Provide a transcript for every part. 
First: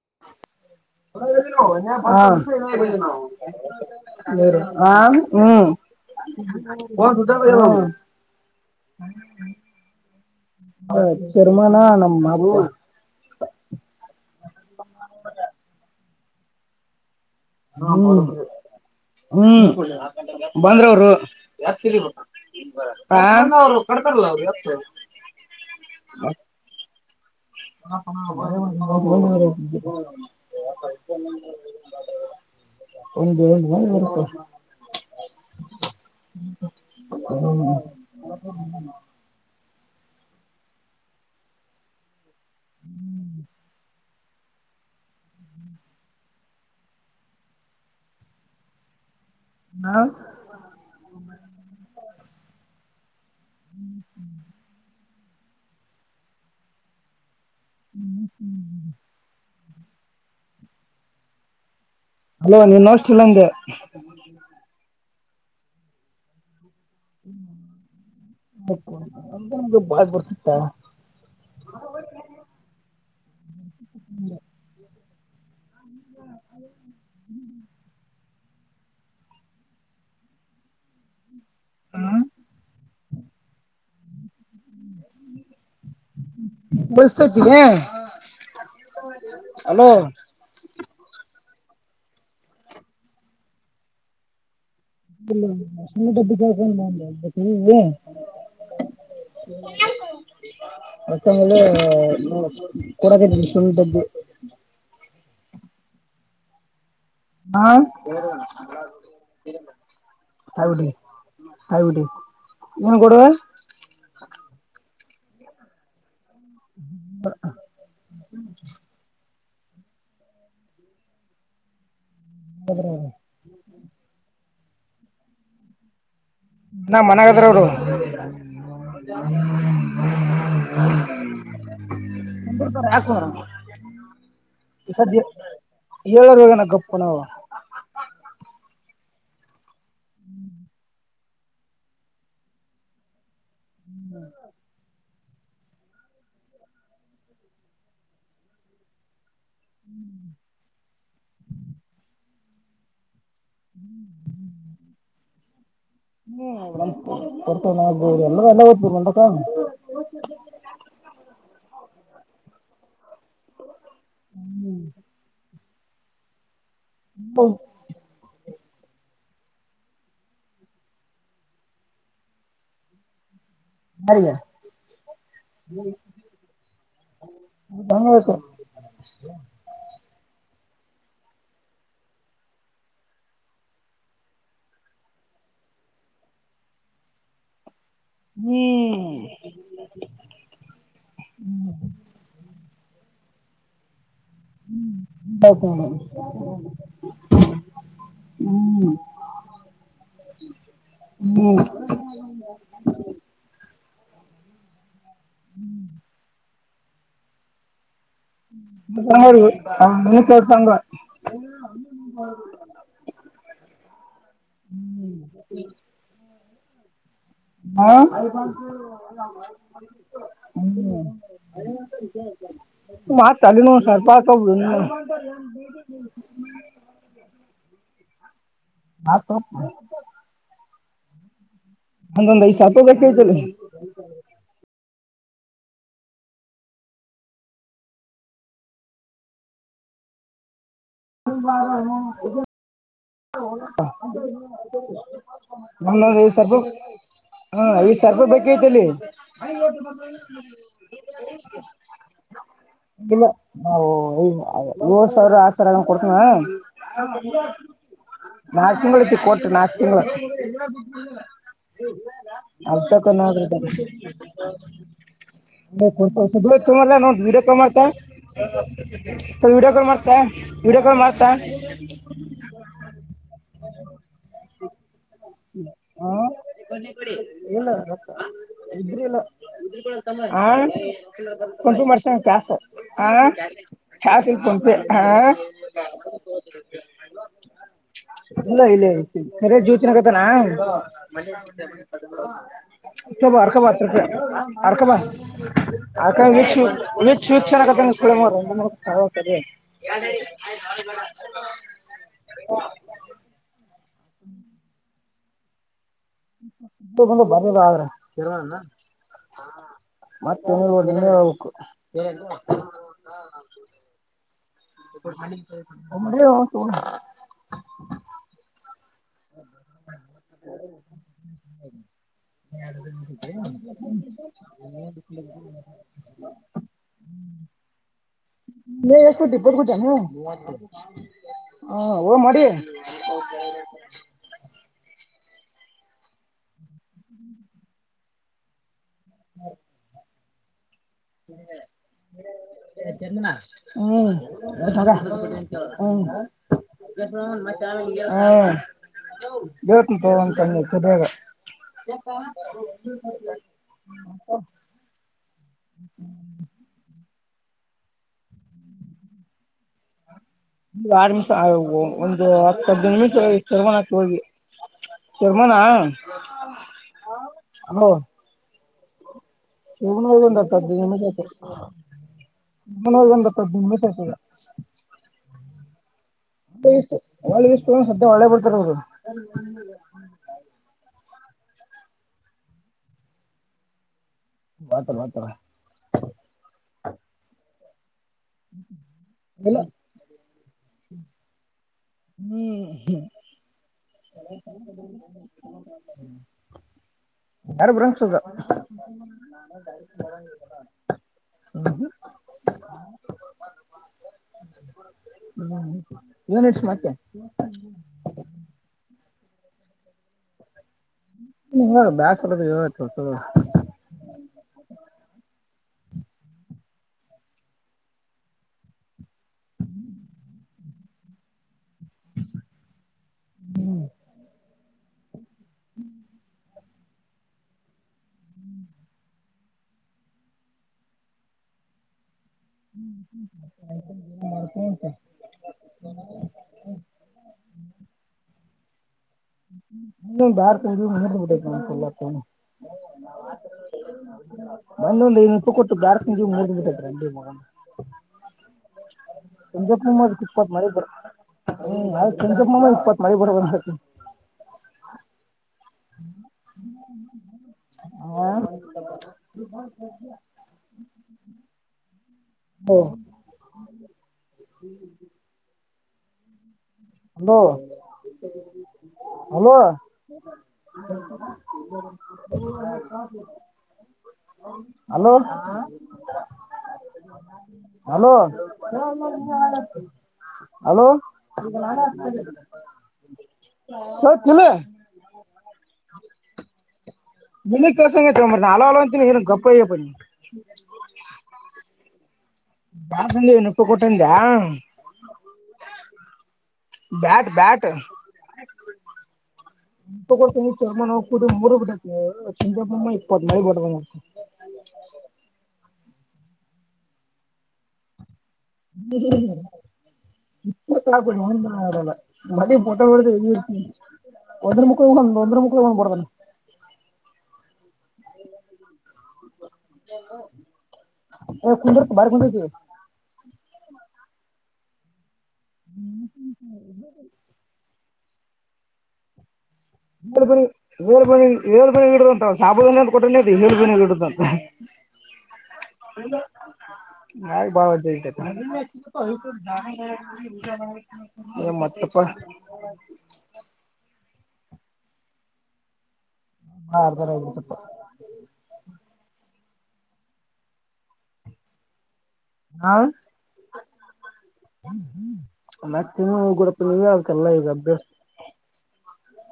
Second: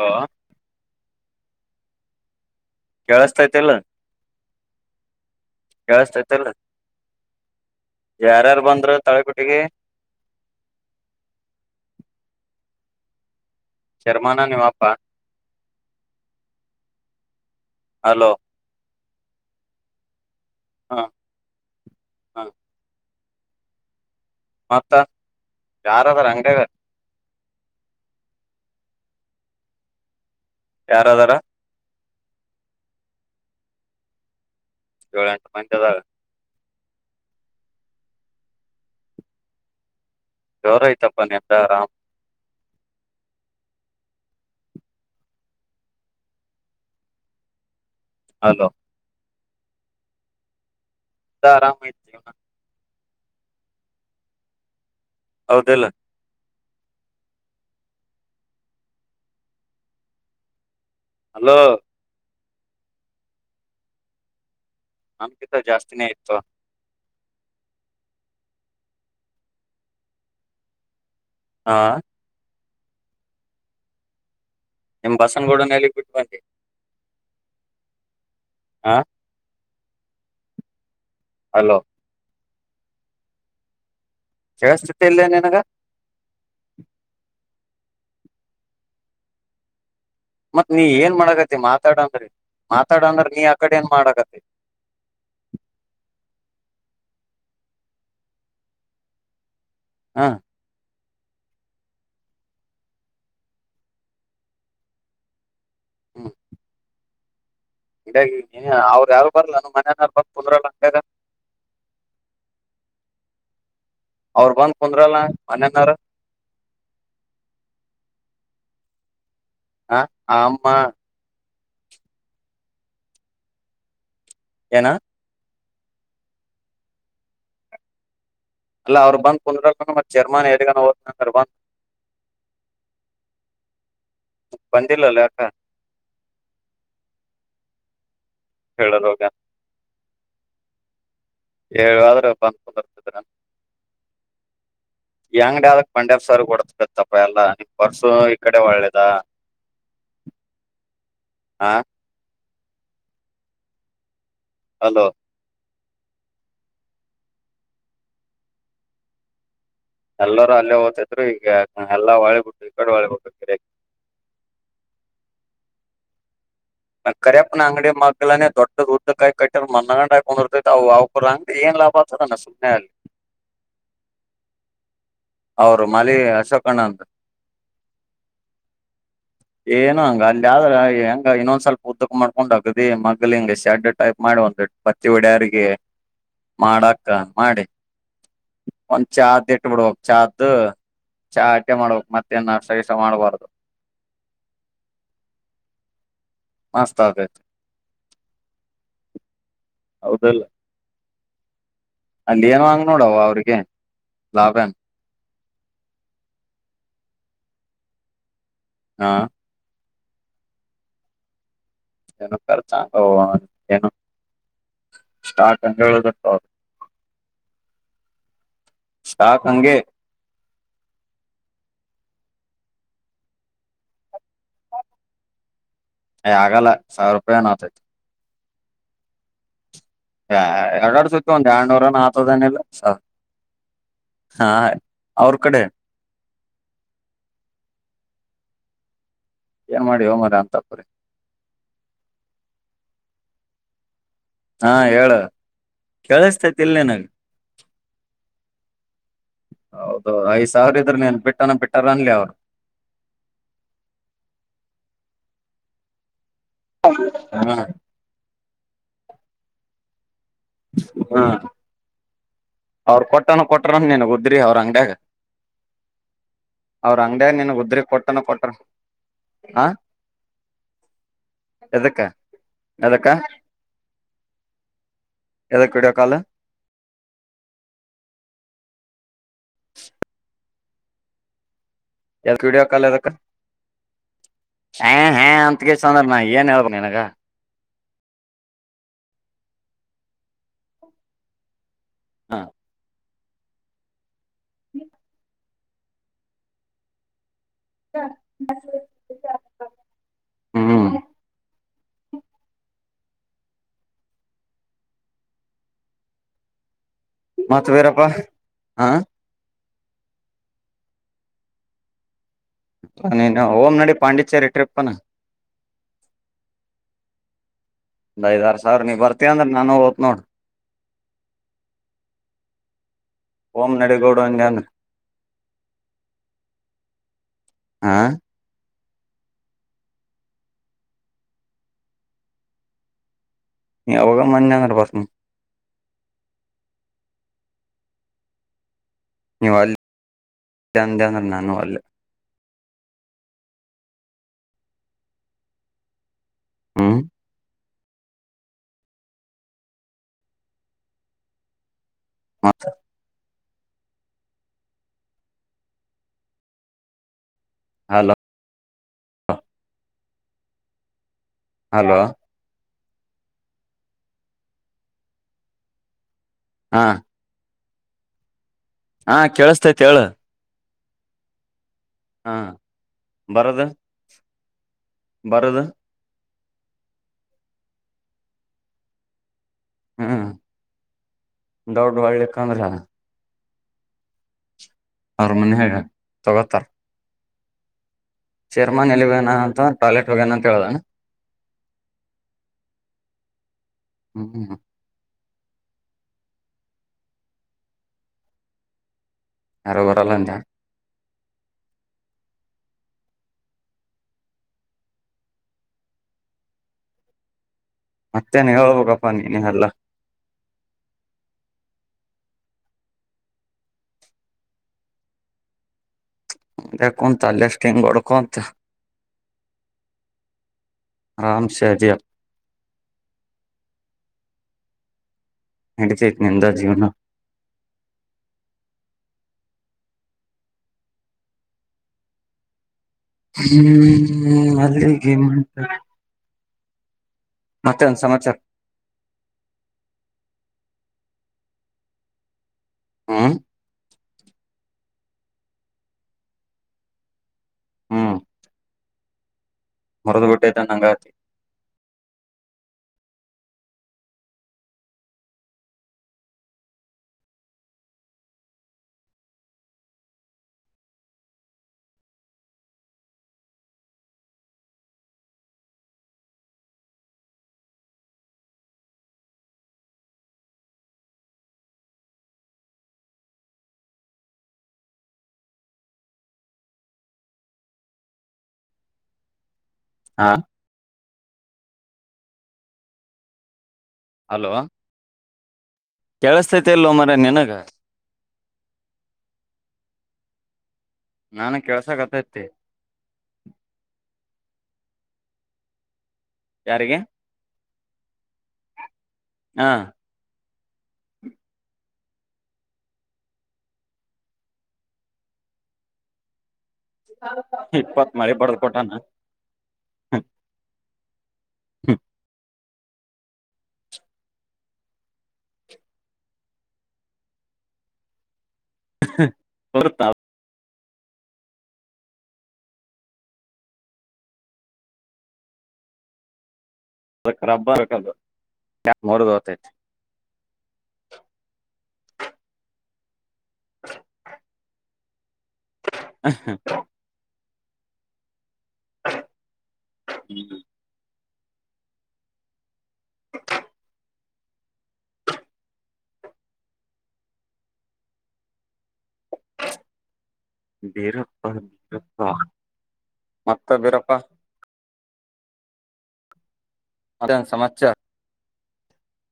ಹಾ ಹಾ ಕೇಳಸ್ತೈತಿಲ್ಲ ಆ ಯಾರ್ಯಾರ ಬಂದರು ತಾಳಿಕೋಟಿಗೆ ಹ ಸರ್ಮಾನಾ ನಮ್ಮ ಮಗು ಶರ್ಮಾನ ನಿಮ್ಮ ಅಪ್ಪ ಹ ಅಲೋ ಹ್ಮ್ ಬಂದ್ರೆ ಹ ಅವರು ಹ ತ ಮತ್ತ ಯಾರದಾರ ಅಂಗಡ್ಯಾಗ ಮ ಬ ಯಾರದಾರ ಒಂದು ಒರ್ತ ಏಳೆಂಟು ಮಂದಿ ಅದರ ಹ್ಮ ಜೋರೈತಪ್ಪ ನಿಮ್ದು? ನಿಮ್ದೇ ಆರಾಮ ಹ್ಮ್ ಹಲೋ ಹಾ ನಿಮ್ಮದೇ ಆರಾಮಿತಿ ಜೀವನ ಹ್ಮ್ ಹ್ಮ ಹೌದಿಲ್ ಹ್ಮ್ ಹ್ಮ್ ಹಲೋ ಅಲೋ ನೀನು ಅಷ್ಟ ಇಲ್ಲಂದೆ ನಮ್ಕಿತ ಜಾಸ್ತಿನೇ ಇತ್ತು ಬ ಬಡ್ತ ಹಾ ಹ ನಿಮ್ ಬಸನಗೂಡನಲ್ಲಿ ಹ ಆ ಹಲೋ ಕೇಳಿ ಸ್ಥಿತಿ ಇಲ್ಲಲೇ ನಿನಗ ಅಲೋ ಮತ್ ನೀ ಏನ್ ಮಾಡಕತ್ತತಿ ಮಾತಾಡ ಅಂದ್ರೆ ಮಾತಾಡ ಅಂದ್ರ ನೀ ಆ ಕಡೆ ಏನ್ ಮಾಡಕ್ಕತ್ತಿ ಇಬಕ ಬಾಬಾ ಹ ಮತ ಕೊಡಕದ ಸಲ್ಟ್ದ ಹ್ಮ ಹಾ ಅವ್ರ ಯಾರು ಬರ್ಲ್ಲ ನಮ್ಮ ಮನೆಯನಾರ ಬಂದ್ ಕುಂದ್ರಲ್ಲ ಹಬಡಿ ಅಂಗಡ್ಯಾಗ ಏನ್ ಕೊಡುವ ಅವ್ರ ಬಂದ್ ಕುಂದ್ರಲ್ಲ ಮನ್ಯನಾರ [unintelligible] ಹ ಆಮ್ಮ ಹದ ಏನ ನಮ್ಮನೆಯಾಗದಾರರು ಅಲ್ಲ ಅವ್ರು ಬಂದ್ ಕುಂದರ ಚೇರ್ಮನ್ ಎಡುಗ ಓ ಬಂದ್ ಕುಂದುರ್ತಾರೆ ಯಾಕ್ ಕುಂದ್ರಲ್ಲ ಈ ಸ ಬಂದಿಲ್ಲಲ್ಲ ಯಾಕ ಏಳ ವಗಾನ ಗಪ್ಪಣ ಹೋಗ ಏಳಾದ್ರೂ ಬಂದ್ ಕುಂದ್ರನ್ ಹ್ಮ್ ಎಂಗಡ ಆದದಕ್ ಪಂಡ್ಯಸರ್ ಕೊಡತ ಬತ್ತಪ್ಪ ಎಲ್ಲ ಪರ್ಸು ಈ ಕಡೆ ಒಳ್ಳೇದ ಹಾ ಹ್ಮ್್ಮ ಅಲೋ ಹ್ಮ ಒರ್ತಗ್ಬೋುದು ಎಲ್ಲ ಎಲ್ಲ ಗ್ತ ಒಟಕ ಎಲ್ಲರೂ ಅಲ್ಲೇ ಓ್ತದ್ರು ಈಗ ಎಲ್ಲಾ ಹೊಳಿ ಬಿಟ್ಟು ಈ ಕಡೆ ಹೊಳಿ ಬಿಟ್ಟು ಕರೆ ಹ್ಮ್ ಕರೆಪ ಆಂಗಡಿ ಮ ಆಗ್ಲ್ದೊ ಉದ್ದ ಕಾಯ ಕಟ್ಟರ್ ಮ ನಕೊಂಡಿರ್ತೈತೆ ಅ ಅವಕ ಅಂಗ ಏನ್ ಲಾಭ ಆಗ್ತದ ನ ಸು್ನೆ ಅಲ್ಲಿ ಹಾರಯ ಅವರು ಮಾಲಿ ಅಶೋಕನಂದ್ ಹಂಗಬೇಕು ಏನು ಹಂಗ ಅಲ್ಲಿ ಆದ್ರ ಹೆಂಗ ಇನ್ನೊಂದ್ ಸ್ವಲ್ಪ ಉದ್ದಕ್ ಮಾಡ್ಕೊಂಡ್ ಹಕದ ಮಗ್ ಹಿಂಗ ಶೆಡ್ ಟೈಪ್ ಮಾಡುವ ಪತ್ತಿ ಹೊಡೆಯಿಗೆ ಮಾಡಕ ಮಾಡಿ ಹ್ಮ್ ಒಂದ್ ಚದ್ ಇಟ್ ಬಿಡ್ಬೇಕಕ್ ಚ್ದ್ ಚಾ ಅಟ್ಟೆ ಮಾಡ್ಬೇಕಕ್ ಮತ್ತ ನ್ಷ್ಟ ಸೈಸ ಮಾಡಬಾರದುು ಹ್ಮ ಹತ್ ಪಸ್ತಾವದೆ ಹ್ಮ್ ಹೌದಲ್ಲ ಮೂ ಅಲ್ಲಿ ಏನ್ಂಗ ನೋಡವ ಅವ್ರಿಗೆ ಲಾಭ ನ್ ಹ್ಮ್ ಹಾ ನಿ ತಂಗ್ವಾ ನು ಕರ್ತಾನು ಸ್ಟಾಕ್ ಅಟ್ಟ ಹಾ ಹ ಸ್ಟಾಕ್ ಹಂಗೆ ಮತ್ ಸಾಲ ನ ಸರ್ಪ ಅಯ್ಗಲ್ಲ ಸಾವಿರ ರೂಪಾಯಿ ನ್ ಆತತಿ ಹಾ ಸ ಹಾ ಎರಡಡು ಸುತ್ತ ಎನ್ನೂರ ನಾತ್ತ ಒಂದೊಂದ್ ಐದ್ ತನಲ್ಲ ಸರ್ಪ ಬೇಕೈತಲ್ಲಿ ಹಾ ಅವ್ರ ಕಡೆ ಏನ್ ಮಾಡಿ ಹ ಮ್ರ ಅಂತಪ್ರೀ ಹಾ ಹೇಳ ನ್ ಸರ್ಪ ಕೇಳಿಸತೈತಿಲ್ ನಿನಗ್ ಹ ಐದ್ ಸರ್ಪ ಬೇಕಐತಿಲ್ಲಿ ಹೌದು ಐದ್ ಸಾವಿರ ಇದ್ರ ನೀನ್ ಬಿಟ್ಟನ ಬಿಟ್ಟಾರ ಅನ್ಲಿ ಅವ್ರು ಇಲ್ಲ ಏಳ್ ಸಾವಿರ ಆರ್ ಸಾವಿರಗ ಕೊಡ್ತನ ಹ್ಮ ನಾಲ್ಕು ತಿಂಗಳಐತಿ ಕೊಟ್ಟ ನಾಕ್ ತಿಂಗಳ ಹ್ಮ್ ಅ ಅವ್ರ ತಕ ನ್ರ ಕೊಟ್ಟನ ಕೊಟ್ರ ನಿನಗ್ ಉದ್ರಿ ಅವ್ರ ಅಂಗಡ್ಯಾಗ ಲ್ಲ ಅವ್ರ ನೋ ಅಂಗಡ್ಯಾಗ ವಡಿಯೋ ಕಾಲ್ ನಿನಗ್ ಉದ್ರಿ ಮಾಡ್ತಾ ಕೊಟ್ಟನ ಕೊಟ್ರ ಹ ವಡಿಯೋ ಕಾಲ್ ಮಾಡ್ತಾ ವಿಡಿಯೋ ಕಾಲ್ ಮಾಡ್ತಾ ಎದಕ್ಕ ಎದಕ್ಕ ವಿಡಿಯೋ ಕಾಲು ಇಲ್ಲ ಇದ್ರ ಇಲ್ಲ ಕೊಂಚ ವರ್ಷ ಎದಕ್ ಕಸ ವಿಡಿಯೋ ಕಾಲ್ ಹ ಎದಕ್ ಚಾತಿಲ್ ಪಂಪ ಹಾ ಹಾ ಹ ಅಂತಗೆಸ ಅಂದ್ರ ನಾ ಏನ್ ಹೇಳ್ಬೇಕ್ ನಿನಗ ಇಲ್ಲ ಇಲ್ಲ ಜ್ಯೋತಿನ ಕತನಾ ಹಾ ಅ ಬ ಅರ್ಕಬಾ ಅಪ ಅರ್ಕಬ ಅು ಶೂಚರ್ ಆಗದ ಮೂರ್ತದೆ ಹ್ಮ್ ಹ ಹ್ಮ ಬರದ ಮತ್ ಆದ್ರ ವೀರಪ್ಪಾ ಹ ಮತ್ತೆ ನೀ ನೀ ಹು ಓಂ್ ನಡಿ ಪಾಂಡಿಚೇರಿ ಟ್ರಿಪ್ ಹ ಒಂದ್ ಐದಾರು ಸಾವಿರ ನೀ ಬರ್ತೀಯ ಅಂದ್ರ ನಾನು ಓತ್ ನೋಡ ನಡಿಗೌಡು ಹ್ಮ ಅಂದೆ ಅಂದ್ರ [inaudible] ಹಾ ನೀ ಯ ಡಿಬ್ಬಲ್ಗ ಜಾನೆ ಹಾ ಊ ಮಾಡಿ ನೀ ಅವಾಗ ಮಂ ಅಂಗರ ಬಸ್ು ನಿವ ಇ ಎಂತಾನೂ ಅಲ್ಲ ಹ್ಮ್ ಹ್ಮ್ ಹ ಹ್ಮ್ ಹಾ ಬತ ತಂತ ಸುದಾಗ ಹಾ ಸರ್. ಹ ಹ್ಮ [inaudible] ಹಲೋ. ಒಂದು ಆರುಮಿಷ ಆು ಹಲೋ ಒಂದು ಹದ ನಿಮಿಷ ಚರ್ಮಾನಕ್ಕೆ ಹೋಗಿ ಚರ್ಮಾನ ಹಾ ಹ ಹಾ ಕೇಳಸ್ತೇತ್ ಹೇಳ ಆತ ಹಾ ಒಂದ ಆತದೆ ಬರದು ಒ ಒಳ್ಳೆ ಇಷ್ಟತ ಸದ ಒಳ್ಳೆ ಬರ್ತಾರೆ ಹ್ಮ್ ದೌಡ್ ಒಳ್ಳಲಿಕ್ಕ ಅಂದ್ರ ಅವ್ರ ಮನೆ ಹ ತೊಗೊತಾರ ಚೇರ್ಮನ್ ಎಲ್ಲಿ ಹೋಗ್ಯನ ಇಲ್ಲ ಅಂತ ಟಾಯ್ಲೆಟ್ ಹೋಗ್ಯಣ ಅಂತ ಹೇಳುದಣ. ಹ್ಮ್ ಹ್ಮ. ಹ್ಮ್ [inaudible] ಯಾರು ಬರಂಗಸದ. [inaudible] ಯಾರು ಬರಲ್ಲ ಅಂದ ಹ ಏನ್ ನಡೆಸಿ ಮತ್ತ. ಮತ್ತೇನೆ ಹೇಳ್ಬೇಕಪ್ಪಾ ನೀನ ಎಲ್ಲ. ನೀ ಬ್ಯಾಸರ ಅಗೆತಿ ಯತ್ತುಸ. [inaudible] ಯಕ್ಕಂತಲ್ಲಷ್ಟಿಂಗ್ಡ್ಕಂತ. ಹ [inaudible] ಆರಾಮ್ ಸೇ ಅದಿ. ನಡೀತೇತಿ ನಿಂದ ಜೀವ್ನ. ಹ್ಮ್ ಮಾಡ್ಕೊಂತ ಮಲ್ಲಿಗೆ ಮಂಟಪ. ಮತ್ತೆನ ಸಮಾಚಾರ. ಬ ಕ ಮ ಬಡ ಗಾಮ ಕೊಲ್ಲತ್ತ. [inaudible] ಹ್ಮ್ ಹ್ಮತ. [inaudible] ಮಂದಂದು ತ ಕೊಟ್ಟು ಬಾರಕ ಮು ಬಿಟ್ಟ ರಂಡಿ ಮಗನ. ಹ್ಮ್. ಸಂಜಪ್ಪೂ ಮ ಮರದ ಇಪ್ಪತ್ ಬಿಟ್ಟೈತೆ ಮರ ಹ ನಂಗತಿ ಆಯ್ತ. ನಿಮಮ್ಮ ಇಪ್ಪತ್ ಮಾಡಿ ಬರಬಂದ. ಹ್ಮ. [inaudible] ಹಾ. ಹಲೋ. Hello hello. ಹ. [inaudible] ಹಲೋ. ಹಲೋ. ಹಾ ಹಲೋ. ಅಲೋ [unintelligible] ಕೇಳಸ್ತೈತಿ ಇಲ್ಲೋ ಮರ ನಿನಗ ಮ ಕಸ ನಾ ಹಲೋ ಹಲೋ ಅಂತ ಹ ಗಪ್ಪಯ. ನನಗ ಕೆಲಸಕಟ್ಟೆತಿ. ಬಾಳಂದ ನ ಉಪ್ಪಿ ಕೊಟ್ಟಿಂದ್ಯಾ. ಯಾರಿಗೆ ಬ್ಯಾಟ್ ಬ್ಯಾಟ್. ಹಾ ತಗೊತ ಚರ್ಮ ಕೂ ಮುರುಡ್ಬಿಟ್ಟೇಟಿ. ಚಿಜಪುರ ಇಪ್ಪತ್ತು ಮಳಿ ಬಡ್ಡನ್. ಇಪ್ಪತ್ ಮಳಿ ಬಡಿದ ಕೊಟ್ಟಿಎನ್. ಲ್ಲ ಮ ಮೋಟಲ್ ಒಂದ್ರ ಮುಕ್ಳ ಹೋಗ ಒಂದ್ರ ಮುಕ್ಳ ಹೋಗ್ ಬ ಕೊತಾ ಕು ಬಾರಿ ಕುಂದ ಹ್ಮ. ಅದ ರಬ್ಬರ್ದ ಹತೈತಿ. ಇಡಂತ ಸಾಬುದಾನಿ ಕೊಟ್ಟ ಹೇಳಿಡುದಂತ. ನಾಲಿಗೆ ಬಾಲ ಉದ್ದ ಆಗಿಬಿಟ್ಟೆಏನ್. ಮತ್ತಪ್ಪ. ಹ. [inaudible] ಹಾ ಬರಬರಿ ತಪ್ಪ. ಬೇರ. [inaudible] ಹ ಹಾ ಮತ್ತ ಬೀರಪ್ಪ. ಮತ್ತ ಗುಡಪ ನೀ ಅವದಕ್ಕೆಲ್ಲ ಮತ್ತೇನ್ ಈಗ ಅಭ್ಯಾಸ. ಸಮಾಚಾರ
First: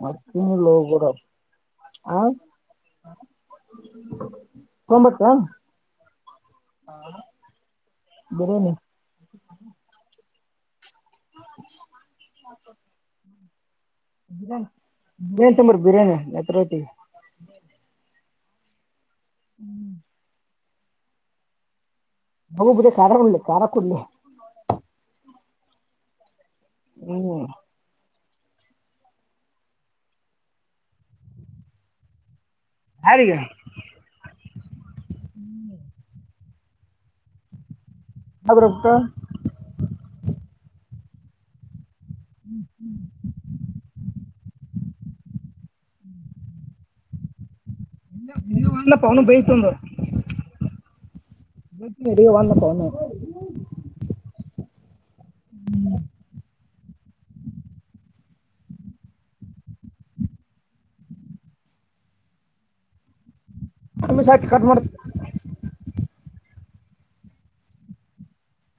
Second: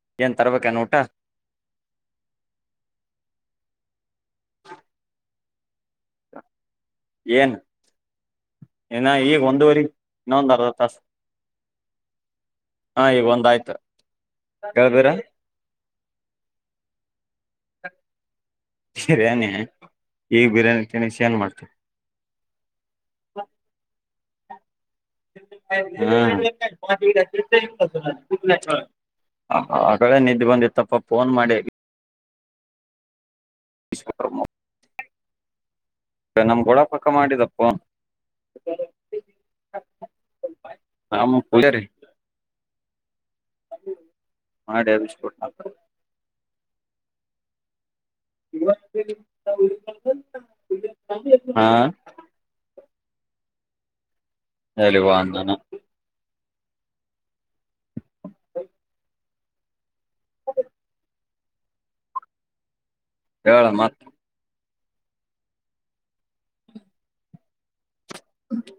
ಮ ಏನ್ ನೀ ಲೋ ತರ್ಬೇಕೇನ್ ಊಟ ಬರ ಹ ತಂಬತ್ತಾ ಏನ್ ಬಿರಿಯಾನಿ ಇನ್ನ ಈಗ ಒಂದುವರಿ ಇನ್ನೊಂದ ಅರ್ವ ತಾಸು ಹಾ ಈಗ ಒಂದಾಯ್ತು ಕೇಳ್ಬೀರ ಬಿ ತ್ರ ಬಿರಾನ ನತ್ರತಿ ಸರಿಾನೇ ಈಗ ಬಿರಿಯಾನಿ ತಿನಿಸಿ ಏನ್ ಮಾಡ್ತೇವಿ ನಗು ಬುದ ಕಾರಖಕಡ್ಲ್ಲಿ ಕಾರಖಾಕ್ಕುಡ್ಲ್ಲಿ ಹ್ಞೂ ಆ ಕಡೆ ನಿದ್ದೆ ಬಂದಿ ತಪ್ಪ ಫೋನ್ ಮಾಡಿ ಹಾರಿಗೆ [unintelligible] ಹ್ಮ್ ನಮ್ ಗೋಡ ಪಕ್ಕ ಮಾಡಿದಪ್ಪ ಅವ್ರ ಒತ ನ ಪೂಜ ರೀ ಹ್ಮ್ ಹ ವಿ ಸ್ಫೋಟ್ ಹ ಪ್ಪ ಅವನು ಬೇಯತಂದ ಹಾ ಬ ನಡ ಒಂದ ತನು ಅಲ್ಲಿುವ ಅಂದಾನ ಹೇಳಮ್ಮ ಆ ಸಾಕ ಕಟ್ ಮಾಡತ ಹ್ಮ ಹ್ಮ